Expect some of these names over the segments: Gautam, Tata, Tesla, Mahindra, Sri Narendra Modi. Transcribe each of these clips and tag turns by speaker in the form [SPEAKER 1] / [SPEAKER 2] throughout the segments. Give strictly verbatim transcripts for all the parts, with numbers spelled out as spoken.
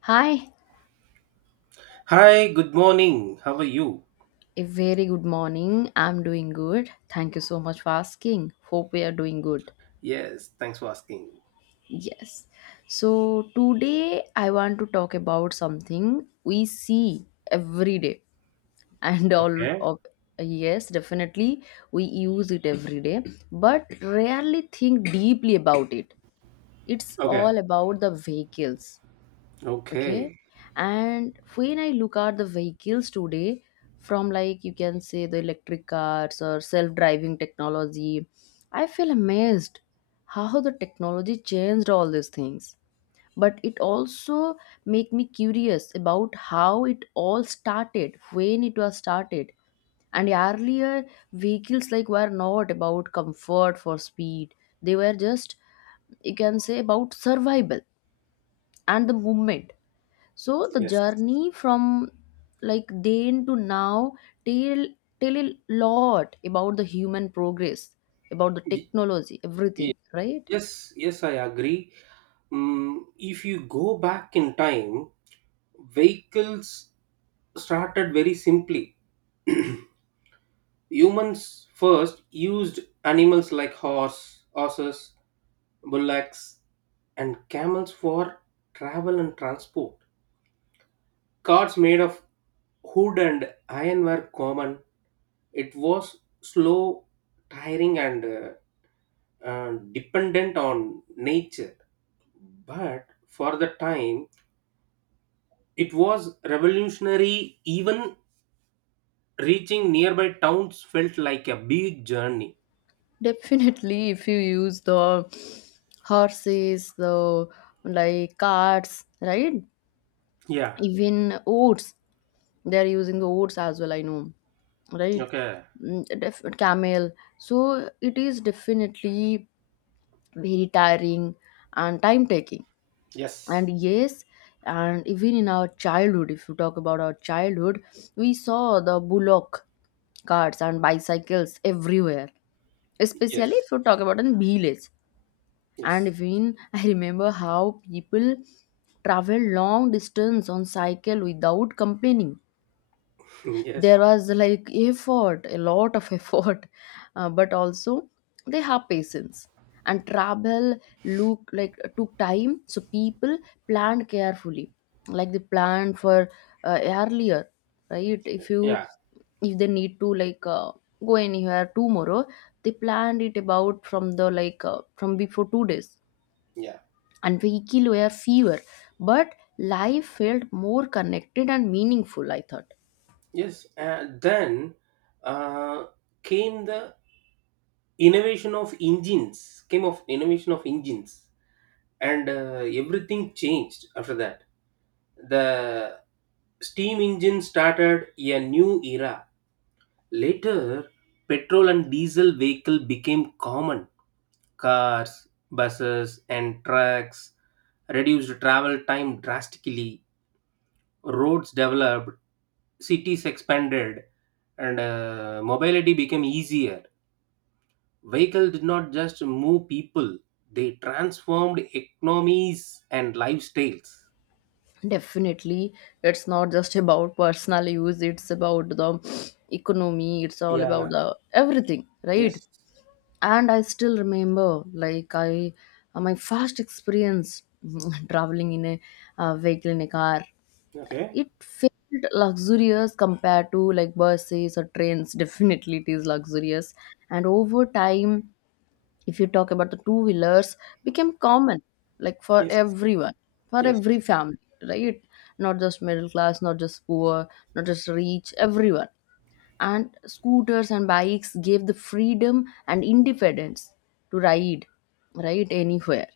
[SPEAKER 1] Hi,
[SPEAKER 2] Hi, good morning. How are you?
[SPEAKER 1] a very good morning. I'm doing good. Thank you so much for asking. Hope we are doing good.
[SPEAKER 2] Yes, thanks for asking.
[SPEAKER 1] Yes. So, today I want to talk about something we see every day and all
[SPEAKER 2] Okay.
[SPEAKER 1] of yes, definitely we use it every day, but rarely think deeply about it. It's
[SPEAKER 2] Okay.
[SPEAKER 1] all about the vehicles. Okay.
[SPEAKER 2] Okay.
[SPEAKER 1] And when I look at the vehicles today, from like you can say the electric cars or self-driving technology, I feel amazed how the technology changed all these things. But it also make me curious about how it all started when it was started And earlier vehicles like were not about comfort for speed, they were just, you can say, about survival and the movement. So the
[SPEAKER 2] Yes.
[SPEAKER 1] journey from like then to now tell tell a lot about the human progress, about the
[SPEAKER 2] Y-
[SPEAKER 1] technology,
[SPEAKER 2] y-
[SPEAKER 1] everything, right?
[SPEAKER 2] Yes, yes, I agree. Mm, if you go back in time, vehicles started very simply. Humans first used animals like horse, horses, bullocks, and camels for travel and transport. Carts made of wood and iron were common. It was slow, tiring, and uh, uh, dependent on nature. But for the time, it was revolutionary. Even reaching nearby towns felt like a big journey.
[SPEAKER 1] Definitely, if you use the horses, the like carts, right?
[SPEAKER 2] Yeah.
[SPEAKER 1] Even oats, they are using the oats as well. I know, right?
[SPEAKER 2] Okay.
[SPEAKER 1] Mm, Def- camel. So it is definitely very tiring and time taking,
[SPEAKER 2] Yes.
[SPEAKER 1] and yes, and even in our childhood, if you talk about our childhood, we saw the bullock carts and bicycles everywhere, especially if
[SPEAKER 2] Yes,
[SPEAKER 1] you talk about in village. And
[SPEAKER 2] yes,
[SPEAKER 1] even I remember how people travel long distance on cycle without complaining.
[SPEAKER 2] yes.
[SPEAKER 1] There was like effort, a lot of effort, uh, but also they have patience, and travel look like took time, so people planned carefully, like they planned for uh, earlier, right?
[SPEAKER 2] Okay.
[SPEAKER 1] If you,
[SPEAKER 2] Yeah,
[SPEAKER 1] if they need to like uh, go anywhere tomorrow, they planned it about from the like uh, from before two days.
[SPEAKER 2] yeah,
[SPEAKER 1] And vehicle were fewer, but life felt more connected and meaningful, I thought.
[SPEAKER 2] yes. Uh, then uh, came the innovation of engines. Came of innovation of engines, and uh, everything changed after that. The steam engine started a new era. Later, petrol and diesel vehicle became common. Cars, buses, and trucks reduced travel time drastically. Roads developed, cities expanded, and uh, mobility became easier. Vehicle did not just move people; they transformed economies and lifestyles.
[SPEAKER 1] Definitely, it's not just about personal use, it's about the economy, it's all about
[SPEAKER 2] Yeah.
[SPEAKER 1] the everything, right?
[SPEAKER 2] Yes.
[SPEAKER 1] And I still remember like I uh, my first experience traveling in a uh, vehicle, in a car.
[SPEAKER 2] Okay.
[SPEAKER 1] It felt luxurious compared to like buses or trains. Definitely it is luxurious. And over time, if you talk about the two wheelers, became common, like for
[SPEAKER 2] Yes.
[SPEAKER 1] everyone, for
[SPEAKER 2] Yes.
[SPEAKER 1] every family, right? Not just middle class, not just poor, not just rich, everyone. And scooters and bikes gave the freedom and independence to ride right anywhere.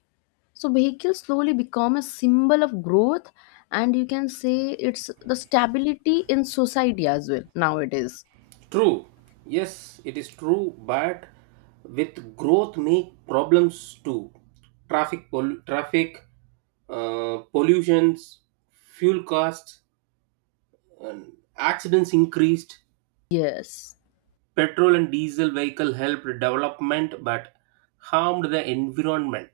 [SPEAKER 1] So vehicles slowly become a symbol of growth, and you can say it's the stability in society as well nowadays.
[SPEAKER 2] True. Yes, it is true, but with growth make problems too. Traffic pol- traffic uh, pollutions, fuel costs, and accidents increased.
[SPEAKER 1] Yes.
[SPEAKER 2] Petrol and diesel vehicle helped development but harmed the environment.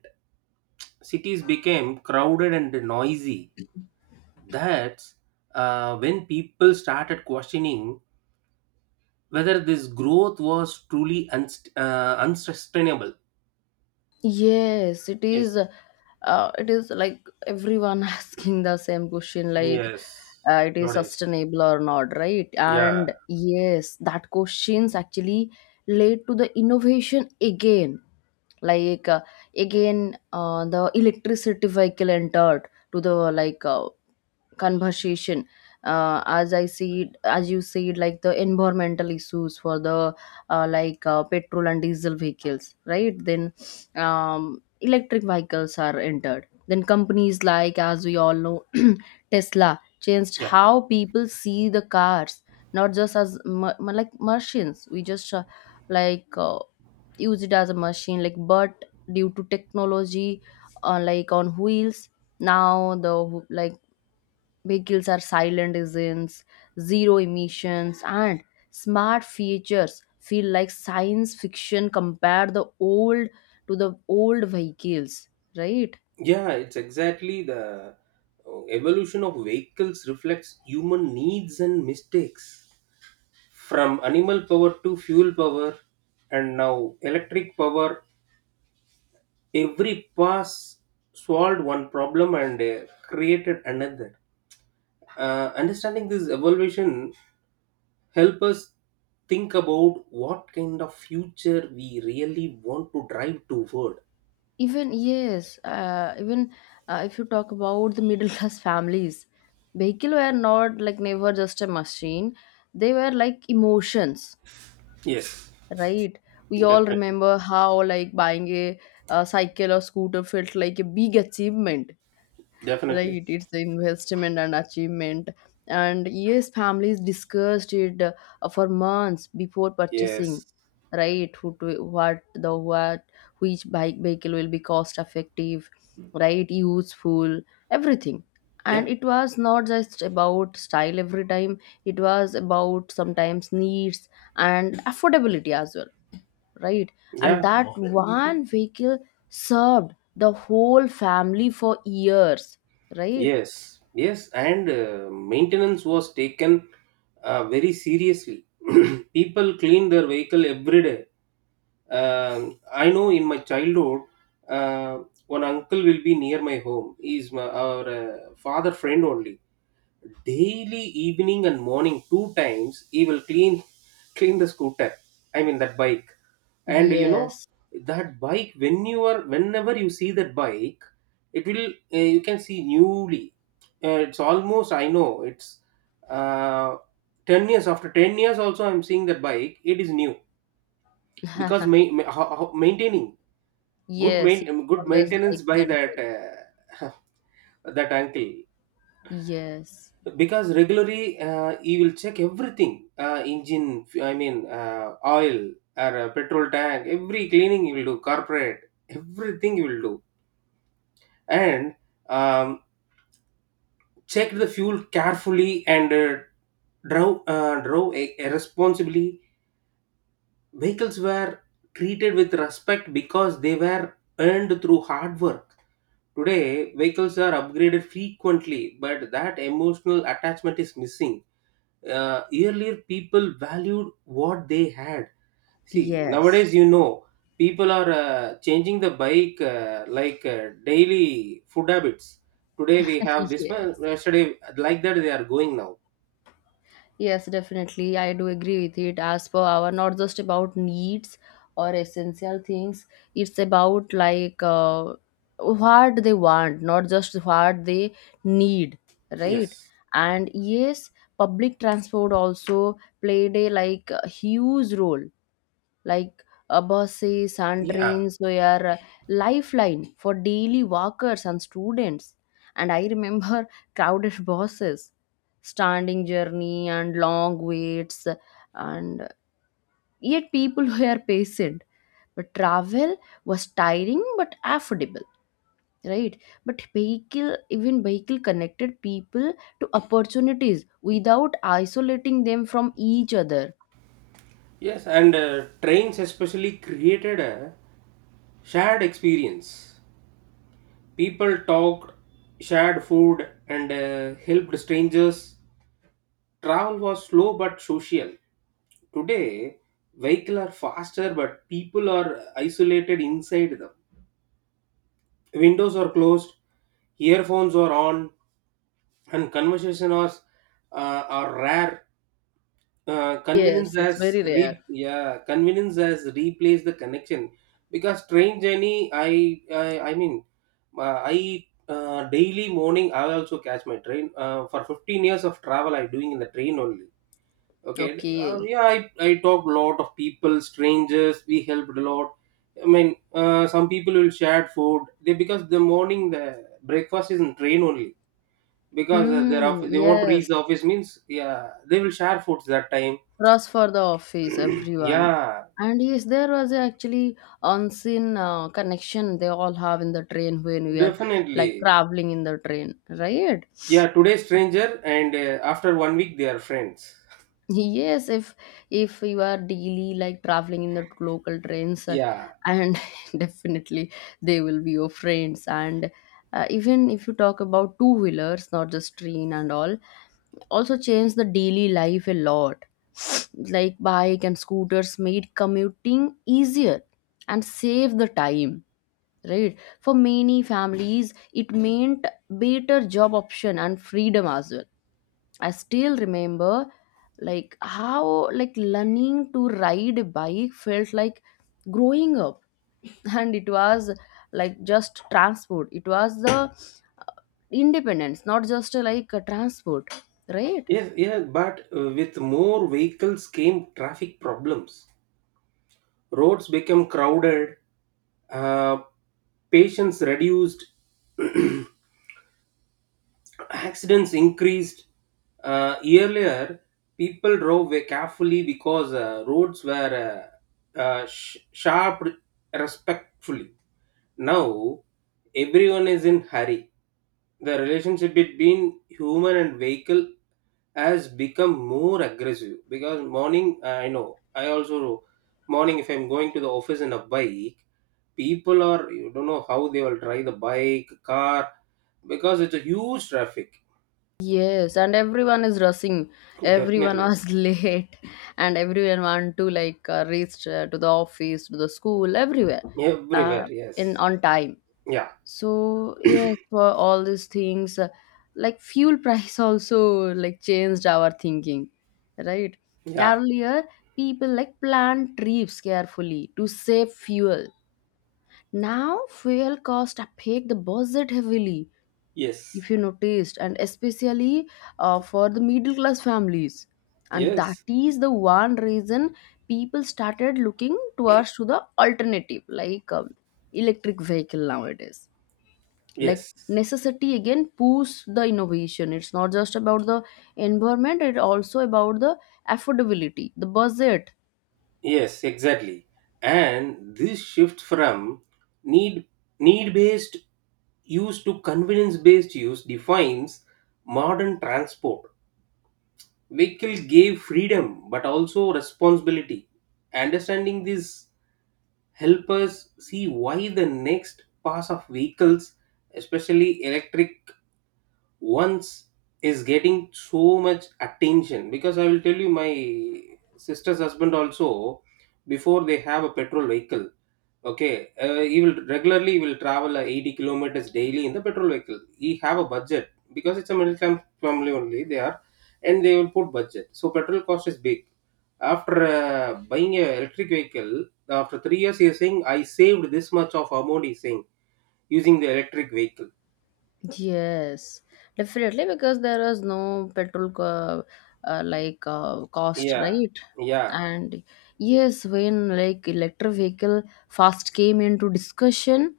[SPEAKER 2] Cities became crowded and noisy. That's uh, when people started questioning whether this growth was truly unst- uh, unsustainable.
[SPEAKER 1] Yes, it is.
[SPEAKER 2] Yes.
[SPEAKER 1] Uh, it is like everyone asking the same question, like,
[SPEAKER 2] Yes.
[SPEAKER 1] uh, it is
[SPEAKER 2] Nowadays.
[SPEAKER 1] sustainable or not, right?
[SPEAKER 2] Yeah.
[SPEAKER 1] And yes, that questions actually led to the innovation again. Like uh, again, uh, the electricity vehicle entered to the like uh, conversation. Uh, as I see it, as you see it, like the environmental issues for the uh, like uh, petrol and diesel vehicles, right? Then um, electric vehicles are entered. Then companies like, as we all know, Tesla changed
[SPEAKER 2] Yeah.
[SPEAKER 1] how people see the cars, not just as ma- ma- like machines we just uh, like uh, use it as a machine like, but due to technology, uh, like on wheels. Now the wh- like vehicles are silent engines, zero emissions, and smart features feel like science fiction compared the old, to the old vehicles, right?
[SPEAKER 2] Yeah, it's exactly the uh, evolution of vehicles reflects human needs and mistakes, from animal power to fuel power, and now electric power. Every pass solved one problem and uh, created another. Uh, understanding this evolution help us think about what kind of future we really want to drive toward.
[SPEAKER 1] Even yes, uh, even uh, if you talk about the middle class families, vehicle were not like never just a machine. They were like emotions,
[SPEAKER 2] Yes.
[SPEAKER 1] right? We all
[SPEAKER 2] Definitely.
[SPEAKER 1] remember how like buying a, a cycle or scooter felt like a big achievement,
[SPEAKER 2] Definitely.
[SPEAKER 1] right? It's the investment and achievement. And yes, families discussed it uh, for months before purchasing,
[SPEAKER 2] Yes.
[SPEAKER 1] right? Who to, what the what, which bike vehicle will be cost effective, right? Useful, everything.
[SPEAKER 2] Yeah.
[SPEAKER 1] And it was not just about style every time, it was about sometimes needs and affordability as well, right?
[SPEAKER 2] Yeah.
[SPEAKER 1] And that one vehicle served the whole family for years, right?
[SPEAKER 2] Yes. Yes. And uh, maintenance was taken uh, very seriously. People clean their vehicle every day. Um, I know in my childhood, uh, one uncle will be near my home. He's my, our uh, father friend only. Daily evening and morning two times, he will clean clean the scooter, I mean, that bike. And you know
[SPEAKER 1] Yes.
[SPEAKER 2] that bike, when you are whenever you see that bike, it will, uh, you can see newly, uh, it's almost, I know, it's uh, ten years. After ten years also, I'm seeing that bike, it is new. Because ma- ma- ho- ho- maintaining, good
[SPEAKER 1] Yes, it's
[SPEAKER 2] main- good
[SPEAKER 1] always
[SPEAKER 2] maintenance
[SPEAKER 1] like
[SPEAKER 2] by that
[SPEAKER 1] mental.
[SPEAKER 2] uh, that uncle.
[SPEAKER 1] Yes.
[SPEAKER 2] Because regularly, uh, he will check everything, uh, engine, I mean, uh, oil, or uh, petrol tank, every cleaning he will do, corporate, everything he will do. And um, check the fuel carefully, and uh, drove uh, drove a- responsibly. Vehicles were treated with respect because they were earned through hard work. Today vehicles are upgraded frequently, but that emotional attachment is missing. Uh, earlier people valued what they had. See
[SPEAKER 1] Yes.
[SPEAKER 2] nowadays, you know people are uh, changing the bike, uh, like uh, daily food habits. Today we have this one,
[SPEAKER 1] Yes.
[SPEAKER 2] yesterday like that, they are going now.
[SPEAKER 1] Yes, definitely. I do agree with it. As per our, not just about needs or essential things, it's about like uh, what they want, not just what they need, right?
[SPEAKER 2] Yes.
[SPEAKER 1] And yes, public transport also played a like a huge role, like Abasi,
[SPEAKER 2] Yeah,
[SPEAKER 1] trains, were a lifeline for daily walkers and students. And I remember crowded buses, standing journey and long waits, and yet people were patient. But travel was tiring but affordable, right? But vehicle, even vehicle connected people to opportunities without isolating them from each other.
[SPEAKER 2] yes, and uh, trains especially created a shared experience. People talked, shared food, and uh, helped strangers. Travel was slow but social. Today, vehicles are faster but people are isolated inside them. Windows are closed, earphones are on, and conversation are, uh, are rare. Uh, convenience
[SPEAKER 1] Yes, it's
[SPEAKER 2] has,
[SPEAKER 1] very rare.
[SPEAKER 2] re- yeah, convenience has replaced the connection. Because train journey, I I, I mean, uh, I, uh, daily morning I also catch my train, uh, for fifteen years of travel I doing in the train only. Okay. uh,
[SPEAKER 1] Okay.
[SPEAKER 2] yeah i i talked a lot of people, strangers, we helped a lot, I mean. Uh, some people will share food, they, because the morning, the breakfast is in train only, because uh, they're off,
[SPEAKER 1] Hmm,
[SPEAKER 2] they want to reach
[SPEAKER 1] yes.
[SPEAKER 2] the office means, yeah, they will share foods that time.
[SPEAKER 1] Rush for the office, everyone.
[SPEAKER 2] Yeah.
[SPEAKER 1] And yes, there was actually unseen uh, connection they all have in the train when we are like
[SPEAKER 2] Definitely.
[SPEAKER 1] traveling in the train, right?
[SPEAKER 2] Yeah, today stranger, and uh, after one week they are friends.
[SPEAKER 1] Yes, if if you are daily like traveling in the local trains, uh,
[SPEAKER 2] Yeah,
[SPEAKER 1] and definitely they will be your friends. And uh, even if you talk about two wheelers, not just train and all, also changed the daily life a lot. Like bike and scooters made commuting easier and save the time, right? For many families, it meant better job option and freedom as well. I still remember like how like learning to ride a bike felt like growing up, and it was like just transport, it was the independence, not just uh, like a transport, right?
[SPEAKER 2] yes, yeah, but uh, with more vehicles came traffic problems. Roads became crowded, uh, patients reduced, accidents increased. Uh, earlier, people drove very carefully because uh, roads were uh, uh, sh- sharp respectfully. Now, everyone is in hurry. The relationship between human and vehicle has become more aggressive. Because morning, uh, I know, I also, morning, if I'm going to the office in a bike, people are, you don't know how they will try the bike, car, because it's a huge traffic.
[SPEAKER 1] Yes, and everyone is rushing. Everyone
[SPEAKER 2] Definitely.
[SPEAKER 1] was late, and everyone want to like uh, reach uh, to the office, to the school, everywhere, uh,
[SPEAKER 2] Everywhere. Yes.
[SPEAKER 1] in on time.
[SPEAKER 2] Yeah.
[SPEAKER 1] So yes, for all these things, uh, like fuel price also like changed our thinking, right?
[SPEAKER 2] Yeah.
[SPEAKER 1] Earlier, people like planned trips carefully to save fuel. Now, fuel cost affect the budget heavily
[SPEAKER 2] Yes.
[SPEAKER 1] if you noticed, and especially uh, for the middle class families, and that
[SPEAKER 2] Yes.
[SPEAKER 1] is the one reason people started looking towards to the alternative, like um, electric vehicle nowadays. Like
[SPEAKER 2] Yes.
[SPEAKER 1] necessity again push the innovation. It's not just about the environment, it's also about the affordability, the budget.
[SPEAKER 2] Yes, exactly. And this shift from need need based use to convenience based use defines modern transport. Vehicle gave freedom but also responsibility. Understanding this help us see why the next pass of vehicles, especially electric ones, is getting so much attention. Because I will tell you, my sister's husband also, before they have a petrol vehicle, okay, uh, he will regularly will travel uh, eighty kilometers daily in the petrol vehicle. He have a budget because it's a middle class family only they are, and they will put budget. So petrol cost is big. After uh, buying a electric vehicle, after three years, he is saying, I saved this much of amount, he's saying, using the electric vehicle.
[SPEAKER 1] Yes, definitely because there was no petrol co- uh, like uh, cost,
[SPEAKER 2] Yeah,
[SPEAKER 1] right?
[SPEAKER 2] yeah,
[SPEAKER 1] And yes, when like electric vehicle first came into discussion,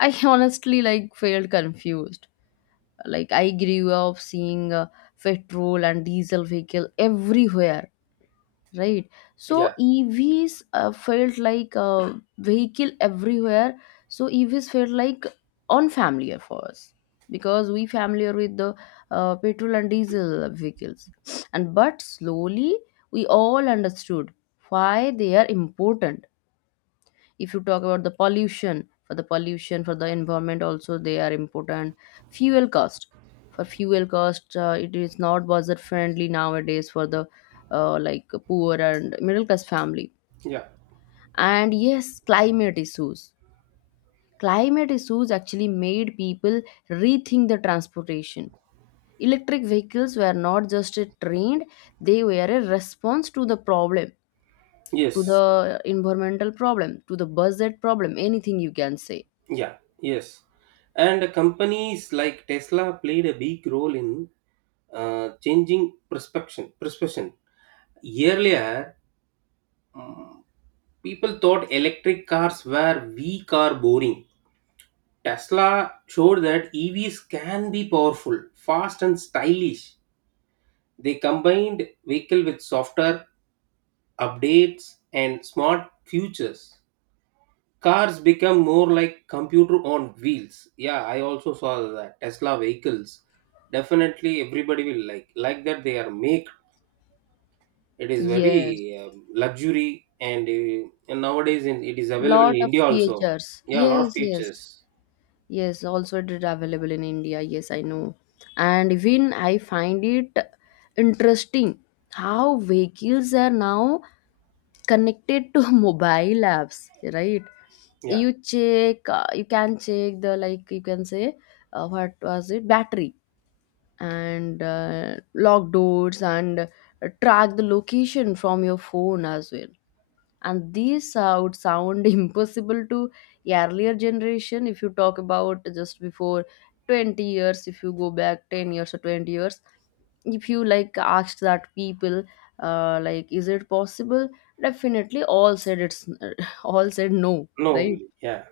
[SPEAKER 1] I honestly like felt confused. Like I grew up seeing uh, petrol and diesel vehicle everywhere, right? So
[SPEAKER 2] yeah,
[SPEAKER 1] evs uh, felt like a vehicle everywhere so EVs felt like unfamiliar for us because we familiar with the uh, petrol and diesel vehicles. And but slowly we all understood why they are important. If you talk about the pollution, for the pollution, for the environment also they are important. Fuel cost, for fuel cost, uh, it is not budget friendly nowadays for the uh, like poor and middle class family.
[SPEAKER 2] yeah,
[SPEAKER 1] And yes, climate issues, climate issues actually made people rethink the transportation. Electric vehicles were not just a trend, they were a response to the problem, to
[SPEAKER 2] yes,
[SPEAKER 1] the environmental problem, to the budget problem, anything you can say.
[SPEAKER 2] yeah, yes. And companies like Tesla played a big role in uh, changing perception. Perception. Earlier, mm, people thought electric cars were weak or boring. Tesla showed that E Vs can be powerful, fast, and stylish. They combined vehicle with software updates and smart features. Cars become more like computer on wheels. Yeah, I also saw that Tesla vehicles. Definitely, everybody will like like that. They are made. It is
[SPEAKER 1] Yes,
[SPEAKER 2] very um, luxury, and, uh, and nowadays in, it is available in
[SPEAKER 1] lot of
[SPEAKER 2] India also.
[SPEAKER 1] features.
[SPEAKER 2] Yeah, a lot of
[SPEAKER 1] Yes, yes,
[SPEAKER 2] features.
[SPEAKER 1] yes. Also, it is available in India. Yes, I know. And even I find it interesting how vehicles are now connected to mobile apps, right?
[SPEAKER 2] Yeah.
[SPEAKER 1] You check, uh, you can check the, like you can say, uh, what was it? Battery, and uh, lock doors, and uh, track the location from your phone as well. And these uh, would sound impossible to earlier generation. If you talk about just before twenty years, if you go back ten years or twenty years, if you like asked that people, uh, like is it possible, definitely all said it's, all said no,
[SPEAKER 2] No.
[SPEAKER 1] right?
[SPEAKER 2] Yeah.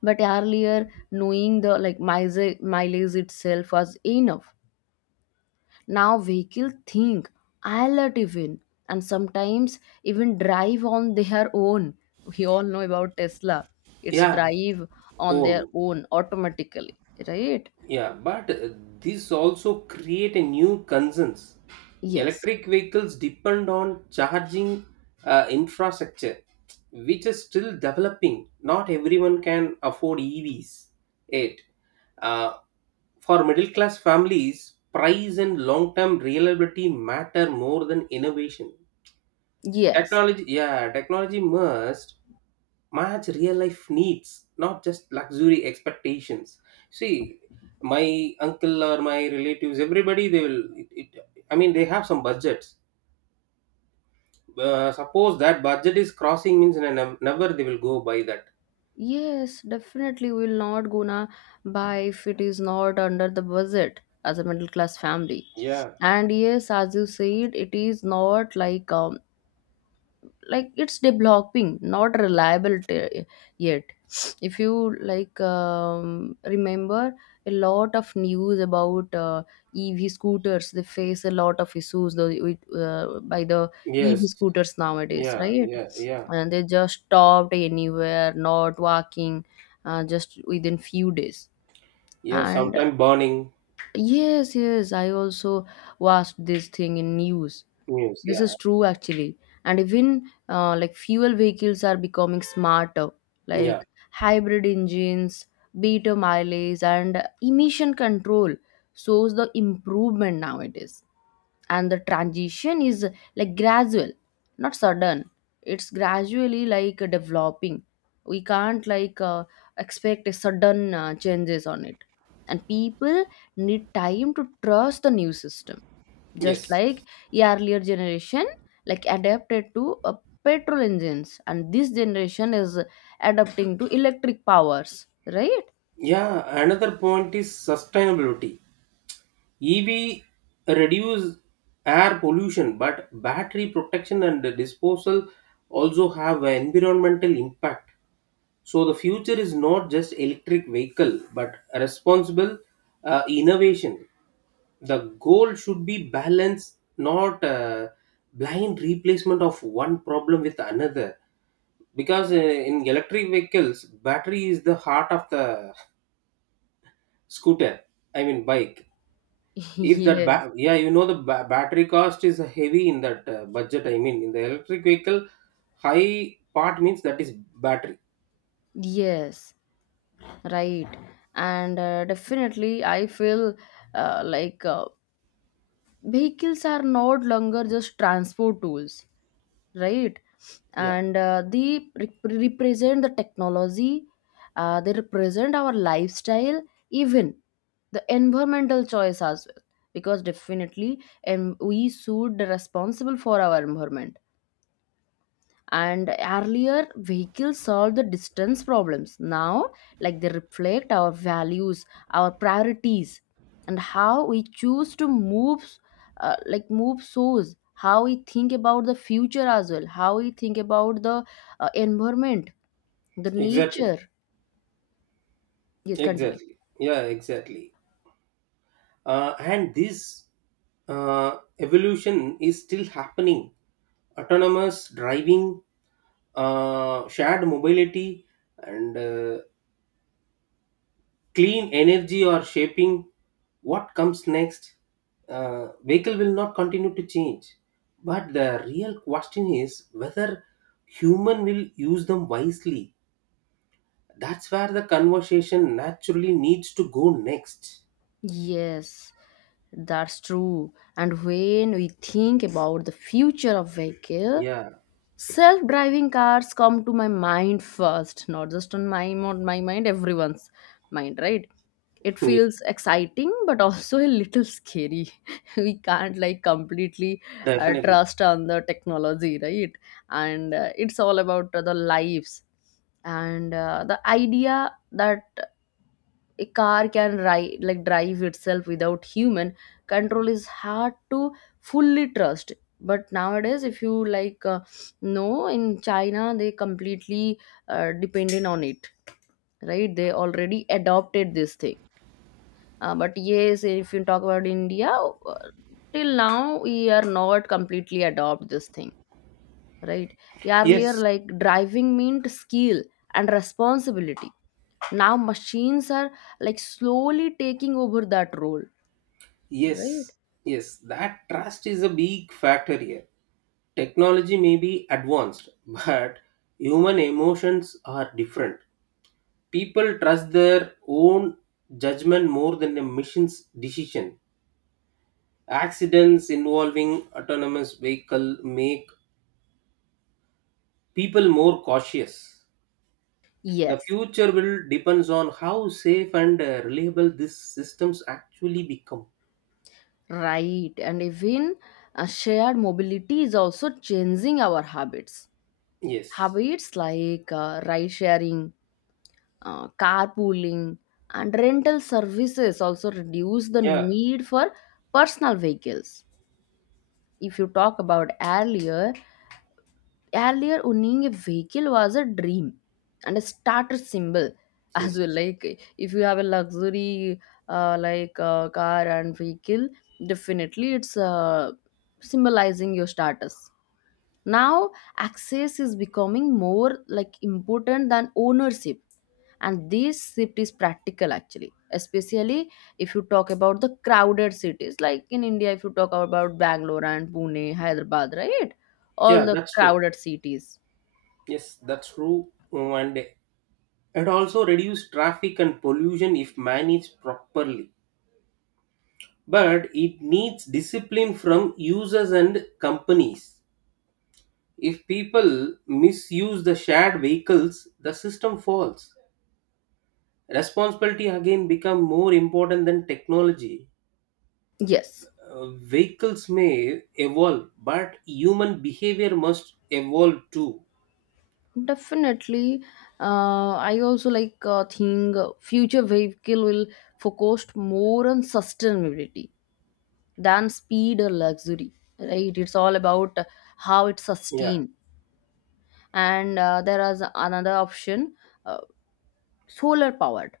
[SPEAKER 1] But earlier, knowing the like mileage mileage itself was enough. Now vehicle think, I'll alert even, and sometimes even drive on their own. We all know about Tesla. It's
[SPEAKER 2] Yeah.
[SPEAKER 1] drive on their
[SPEAKER 2] Own.
[SPEAKER 1] own automatically, right?
[SPEAKER 2] Yeah, but uh, this also create a new concerns.
[SPEAKER 1] Yes.
[SPEAKER 2] Electric vehicles depend on charging uh, infrastructure, which is still developing. Not everyone can afford E Vs yet. Uh, for middle class families, price and long term reliability matter more than innovation.
[SPEAKER 1] Yes.
[SPEAKER 2] Technology, yeah, technology must match real life needs, not just luxury expectations. See, my uncle or my relatives, everybody, they will. It, it, I mean, they have some budgets. Uh, suppose that budget is crossing means, ne- never they will go by that.
[SPEAKER 1] Yes, definitely we will not gonna buy if it is not under the budget as a middle class family.
[SPEAKER 2] Yeah.
[SPEAKER 1] And yes, as you said, it is not like um, like it's developing, not reliable t- yet. If you like um, remember a lot of news about uh, EV scooters, they face a lot of issues though with, uh, by the EV
[SPEAKER 2] Yes.
[SPEAKER 1] scooters nowadays,
[SPEAKER 2] Yeah.
[SPEAKER 1] right?
[SPEAKER 2] Yeah. Yeah.
[SPEAKER 1] And they just stopped anywhere, not walking, uh, just within few days.
[SPEAKER 2] Yeah.
[SPEAKER 1] And
[SPEAKER 2] Sometime burning.
[SPEAKER 1] yes, yes, I also watched this thing in news.
[SPEAKER 2] News.
[SPEAKER 1] This
[SPEAKER 2] Yeah.
[SPEAKER 1] is true actually. And even uh, like fuel vehicles are becoming smarter, like
[SPEAKER 2] Yeah.
[SPEAKER 1] hybrid engines, better mileage, and emission control shows the improvement nowadays. And the transition is like gradual, not sudden. It's gradually like developing. We can't like uh, expect a sudden uh, changes on it. And people need time to trust the new system, just
[SPEAKER 2] Yes.
[SPEAKER 1] like earlier generation like adapted to uh, petrol engines, and this generation is adapting to electric powers, right?
[SPEAKER 2] Yeah. Another point is sustainability. E V reduce air pollution, but battery protection and disposal also have an environmental impact. So the future is not just electric vehicle, but responsible uh, innovation. The goal should be balance, not uh, blind replacement of one problem with another. Because uh, in electric vehicles, battery is the heart of the scooter. I mean, bike. If that
[SPEAKER 1] Yes,
[SPEAKER 2] ba- yeah, you know the ba- battery cost is heavy in that uh, budget, I mean, in the electric vehicle. High part means that is battery.
[SPEAKER 1] yes, right. And uh, definitely I feel uh, like uh, vehicles are no longer just transport tools, right?
[SPEAKER 2] Yeah,
[SPEAKER 1] And uh, they rep- represent the technology. Uh, they represent our lifestyle, even the environmental choice as well. Because definitely, and we should be responsible for our environment. And earlier vehicles solved the distance problems. Now, like, they reflect our values, our priorities, and how we choose to move, uh, like move souls, how we think about the future as well, how we think about the uh, environment, the
[SPEAKER 2] exactly.
[SPEAKER 1] nature. Yes, continue.
[SPEAKER 2] Exactly. Yeah, exactly. Uh, and this uh, evolution is still happening. Autonomous driving, uh, shared mobility, and uh, clean energy or shaping what comes next. Uh, vehicle will not continue to change. But the real question is whether human will use them wisely. That's where the conversation naturally needs to go next.
[SPEAKER 1] Yes, that's true. And when we think about the future of vehicle,
[SPEAKER 2] Yeah,
[SPEAKER 1] self driving cars come to my mind first, not just on my, on my mind, everyone's mind, right? It
[SPEAKER 2] yeah,
[SPEAKER 1] feels exciting but also a little scary. We can't like completely uh,
[SPEAKER 2] definitely.
[SPEAKER 1] trust on the technology, right? And uh, it's all about uh, the lives. And uh, the idea that a car can ri- like drive itself without human control is hard to fully trust. But nowadays, if you like uh, know, in China they completely uh, dependent on it, right? They already adopted this thing. Uh, but yes, if you talk about India, uh, till now we are not completely adopt this thing, right? Earlier,
[SPEAKER 2] Yes,
[SPEAKER 1] like driving meant skill and responsibility. Now, machines are like slowly taking over that role, right?
[SPEAKER 2] yes, yes. That trust is a big factor here. Technology may be advanced, but human emotions are different. People trust their own judgment more than a machine's decision. Accidents involving autonomous vehicle make people more cautious. The
[SPEAKER 1] Yes,
[SPEAKER 2] future will depends on how safe and uh, reliable these systems actually become.
[SPEAKER 1] right. And even uh, shared mobility is also changing our habits.
[SPEAKER 2] Yes.
[SPEAKER 1] Habits like uh, ride sharing, uh, carpooling, and rental services also reduce the
[SPEAKER 2] Yeah.
[SPEAKER 1] need for personal vehicles. If you talk about earlier, earlier owning a vehicle was a dream and a status symbol as
[SPEAKER 2] Yes.
[SPEAKER 1] well, like if you have a luxury uh, like uh, car and vehicle, definitely it's uh, symbolizing your status. Now, access is becoming more like important than ownership, and this shift is practical actually, especially if you talk about the crowded cities, like in India, if you talk about Bangalore and Pune, Hyderabad, right? All
[SPEAKER 2] Yeah,
[SPEAKER 1] the
[SPEAKER 2] that's true.
[SPEAKER 1] crowded cities.
[SPEAKER 2] Yes, that's true. And it also reduce traffic and pollution if managed properly. But it needs discipline from users and companies. If people misuse the shared vehicles, the system falls. Responsibility again become more important than technology.
[SPEAKER 1] Yes,
[SPEAKER 2] Uh, vehicles may evolve, but human behavior must evolve too.
[SPEAKER 1] definitely. uh, I also like uh, think uh, future vehicle will focus more on sustainability than speed or luxury, right? It's all about how it's
[SPEAKER 2] Yeah,
[SPEAKER 1] sustained. And uh, there is another option, uh, solar powered,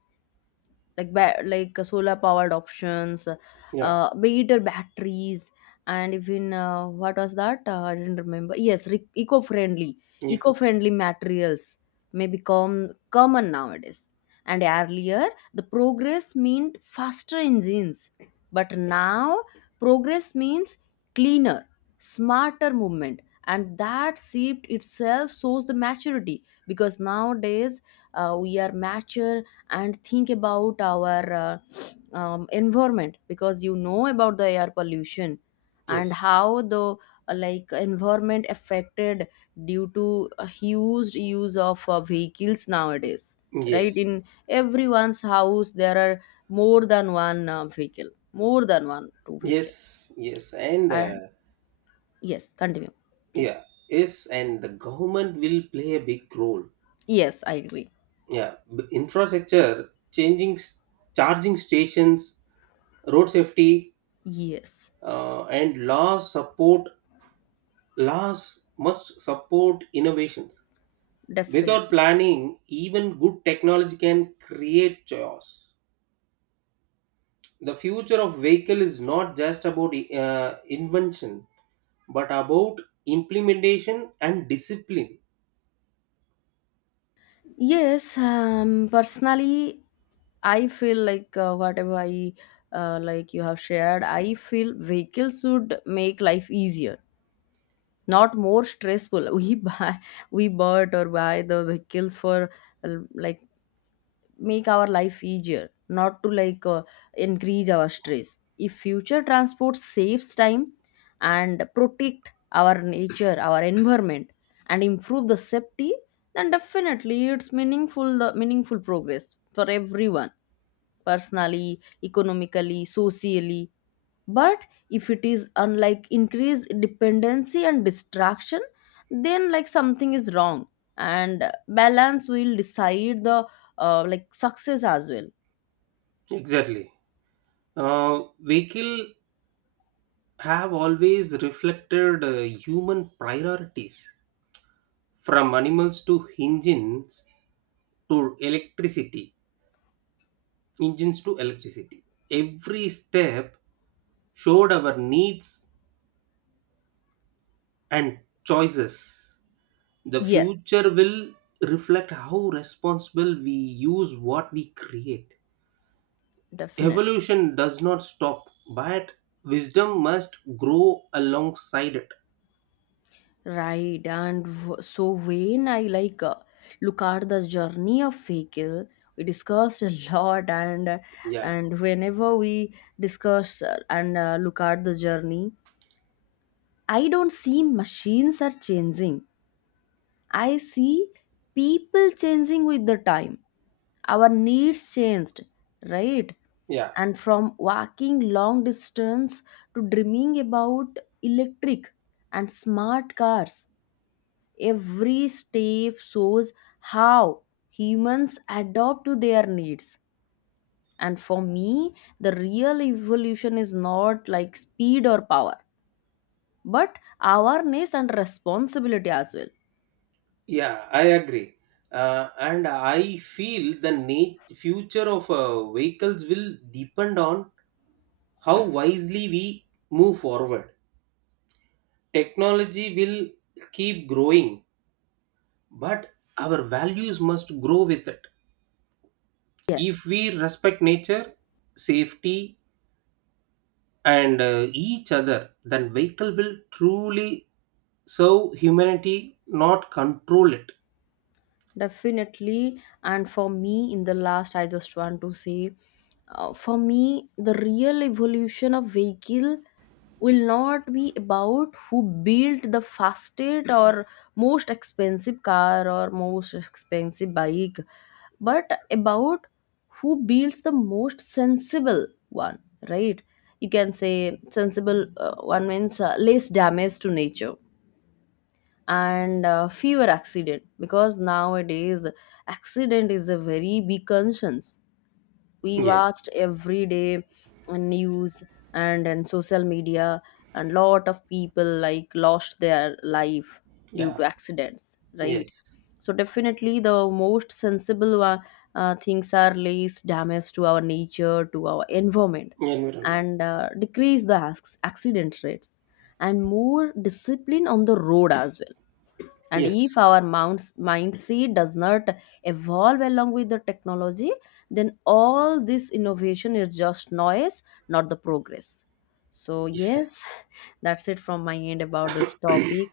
[SPEAKER 1] like ba- like uh, solar powered options,
[SPEAKER 2] yeah,
[SPEAKER 1] uh be it a batteries. And even uh, what was that, uh, I didn't remember, yes, re- eco-friendly,
[SPEAKER 2] you go.
[SPEAKER 1] eco-friendly materials may become common nowadays. And earlier the progress meant faster engines, but now progress means cleaner, smarter movement. And that shift itself shows the maturity, because nowadays uh, we are mature and think about our uh, um, environment, because you know about the air pollution and
[SPEAKER 2] Yes,
[SPEAKER 1] how the uh, like environment affected due to a huge use of uh, vehicles nowadays, right?
[SPEAKER 2] yes,
[SPEAKER 1] In everyone's house there are more than one uh, vehicle, more than one, two vehicle.
[SPEAKER 2] yes, yes, and uh,
[SPEAKER 1] And yes, continue
[SPEAKER 2] yeah,
[SPEAKER 1] please.
[SPEAKER 2] yes, and the government will play a big role.
[SPEAKER 1] Yes, I agree.
[SPEAKER 2] Yeah, b- infrastructure, changing s- charging stations, road safety,
[SPEAKER 1] Yes,
[SPEAKER 2] uh, and laws support laws must support innovations. Without
[SPEAKER 1] definitely.
[SPEAKER 2] planning, even good technology can create chaos. The future of vehicle is not just about uh, invention, but about implementation and discipline.
[SPEAKER 1] Yes, um, personally, I feel like uh, whatever I uh, like you have shared, I feel vehicles should make life easier, not more stressful. We buy, we bought or buy the vehicles for uh, like make our life easier, not to like uh, increase our stress. If future transport saves time and protect our nature, our environment, and improve the safety, then definitely it's meaningful, the meaningful progress for everyone, personally, economically, socially. But if it is unlike increased dependency and distraction, then like something is wrong. And balance will decide the uh, like success as well.
[SPEAKER 2] Exactly. Uh, vehicle have always reflected uh, human priorities, from animals to engines, to electricity engines to electricity. Every step showed our needs and choices. The
[SPEAKER 1] Yes,
[SPEAKER 2] future will reflect how responsible we use what we create.
[SPEAKER 1] definitely.
[SPEAKER 2] Evolution does not stop, but wisdom must grow alongside it.
[SPEAKER 1] Right. And w- so when I like uh, look at the journey of vehicle, we discussed a lot. and
[SPEAKER 2] Yeah.
[SPEAKER 1] and whenever we discuss uh, and uh, look at the journey, I don't see machines are changing, I see people changing with the time. Our needs changed, right?
[SPEAKER 2] Yeah.
[SPEAKER 1] And from walking long distance to dreaming about electric and smart cars, every step shows how humans adapt to their needs. And for me, the real evolution is not like speed or power, but awareness and responsibility as well.
[SPEAKER 2] Yeah, I agree. Uh, and I feel the na- future of uh, vehicles will depend on how wisely we move forward. Technology will keep growing, but our values must grow with it. If
[SPEAKER 1] Yes.
[SPEAKER 2] we respect nature, safety, and uh, each other, then vehicle will truly serve humanity, not control it.
[SPEAKER 1] Definitely. And for me, in the last, I just want to say, uh, for me, the real evolution of vehicle will not be about who built the fastest or most expensive car or most expensive bike, but about who builds the most sensible one, right? You can say sensible uh, one means uh, less damage to nature and uh, fewer accident, because nowadays accident is a very big concern. We
[SPEAKER 2] Yes.
[SPEAKER 1] watched every day on news and in social media, and lot of people like lost their life due
[SPEAKER 2] Yeah.
[SPEAKER 1] to accidents, right?
[SPEAKER 2] Yes.
[SPEAKER 1] So definitely the most sensible wa- uh, things are least damage to our nature, to our environment,
[SPEAKER 2] Environment.
[SPEAKER 1] and uh, decrease the acc- accident rates and more discipline on the road as well. And if
[SPEAKER 2] Yes.
[SPEAKER 1] our mounds- mindset does not evolve along with the technology, then all this innovation is just noise, not the progress. So yes, that's it from my end about this topic.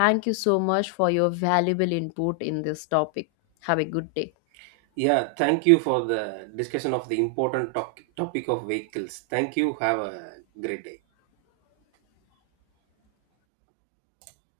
[SPEAKER 1] Thank you so much for your valuable input in this topic. Have a good day.
[SPEAKER 2] Yeah. Thank you for the discussion of the important topic topic of vehicles. Thank you. Have a great day.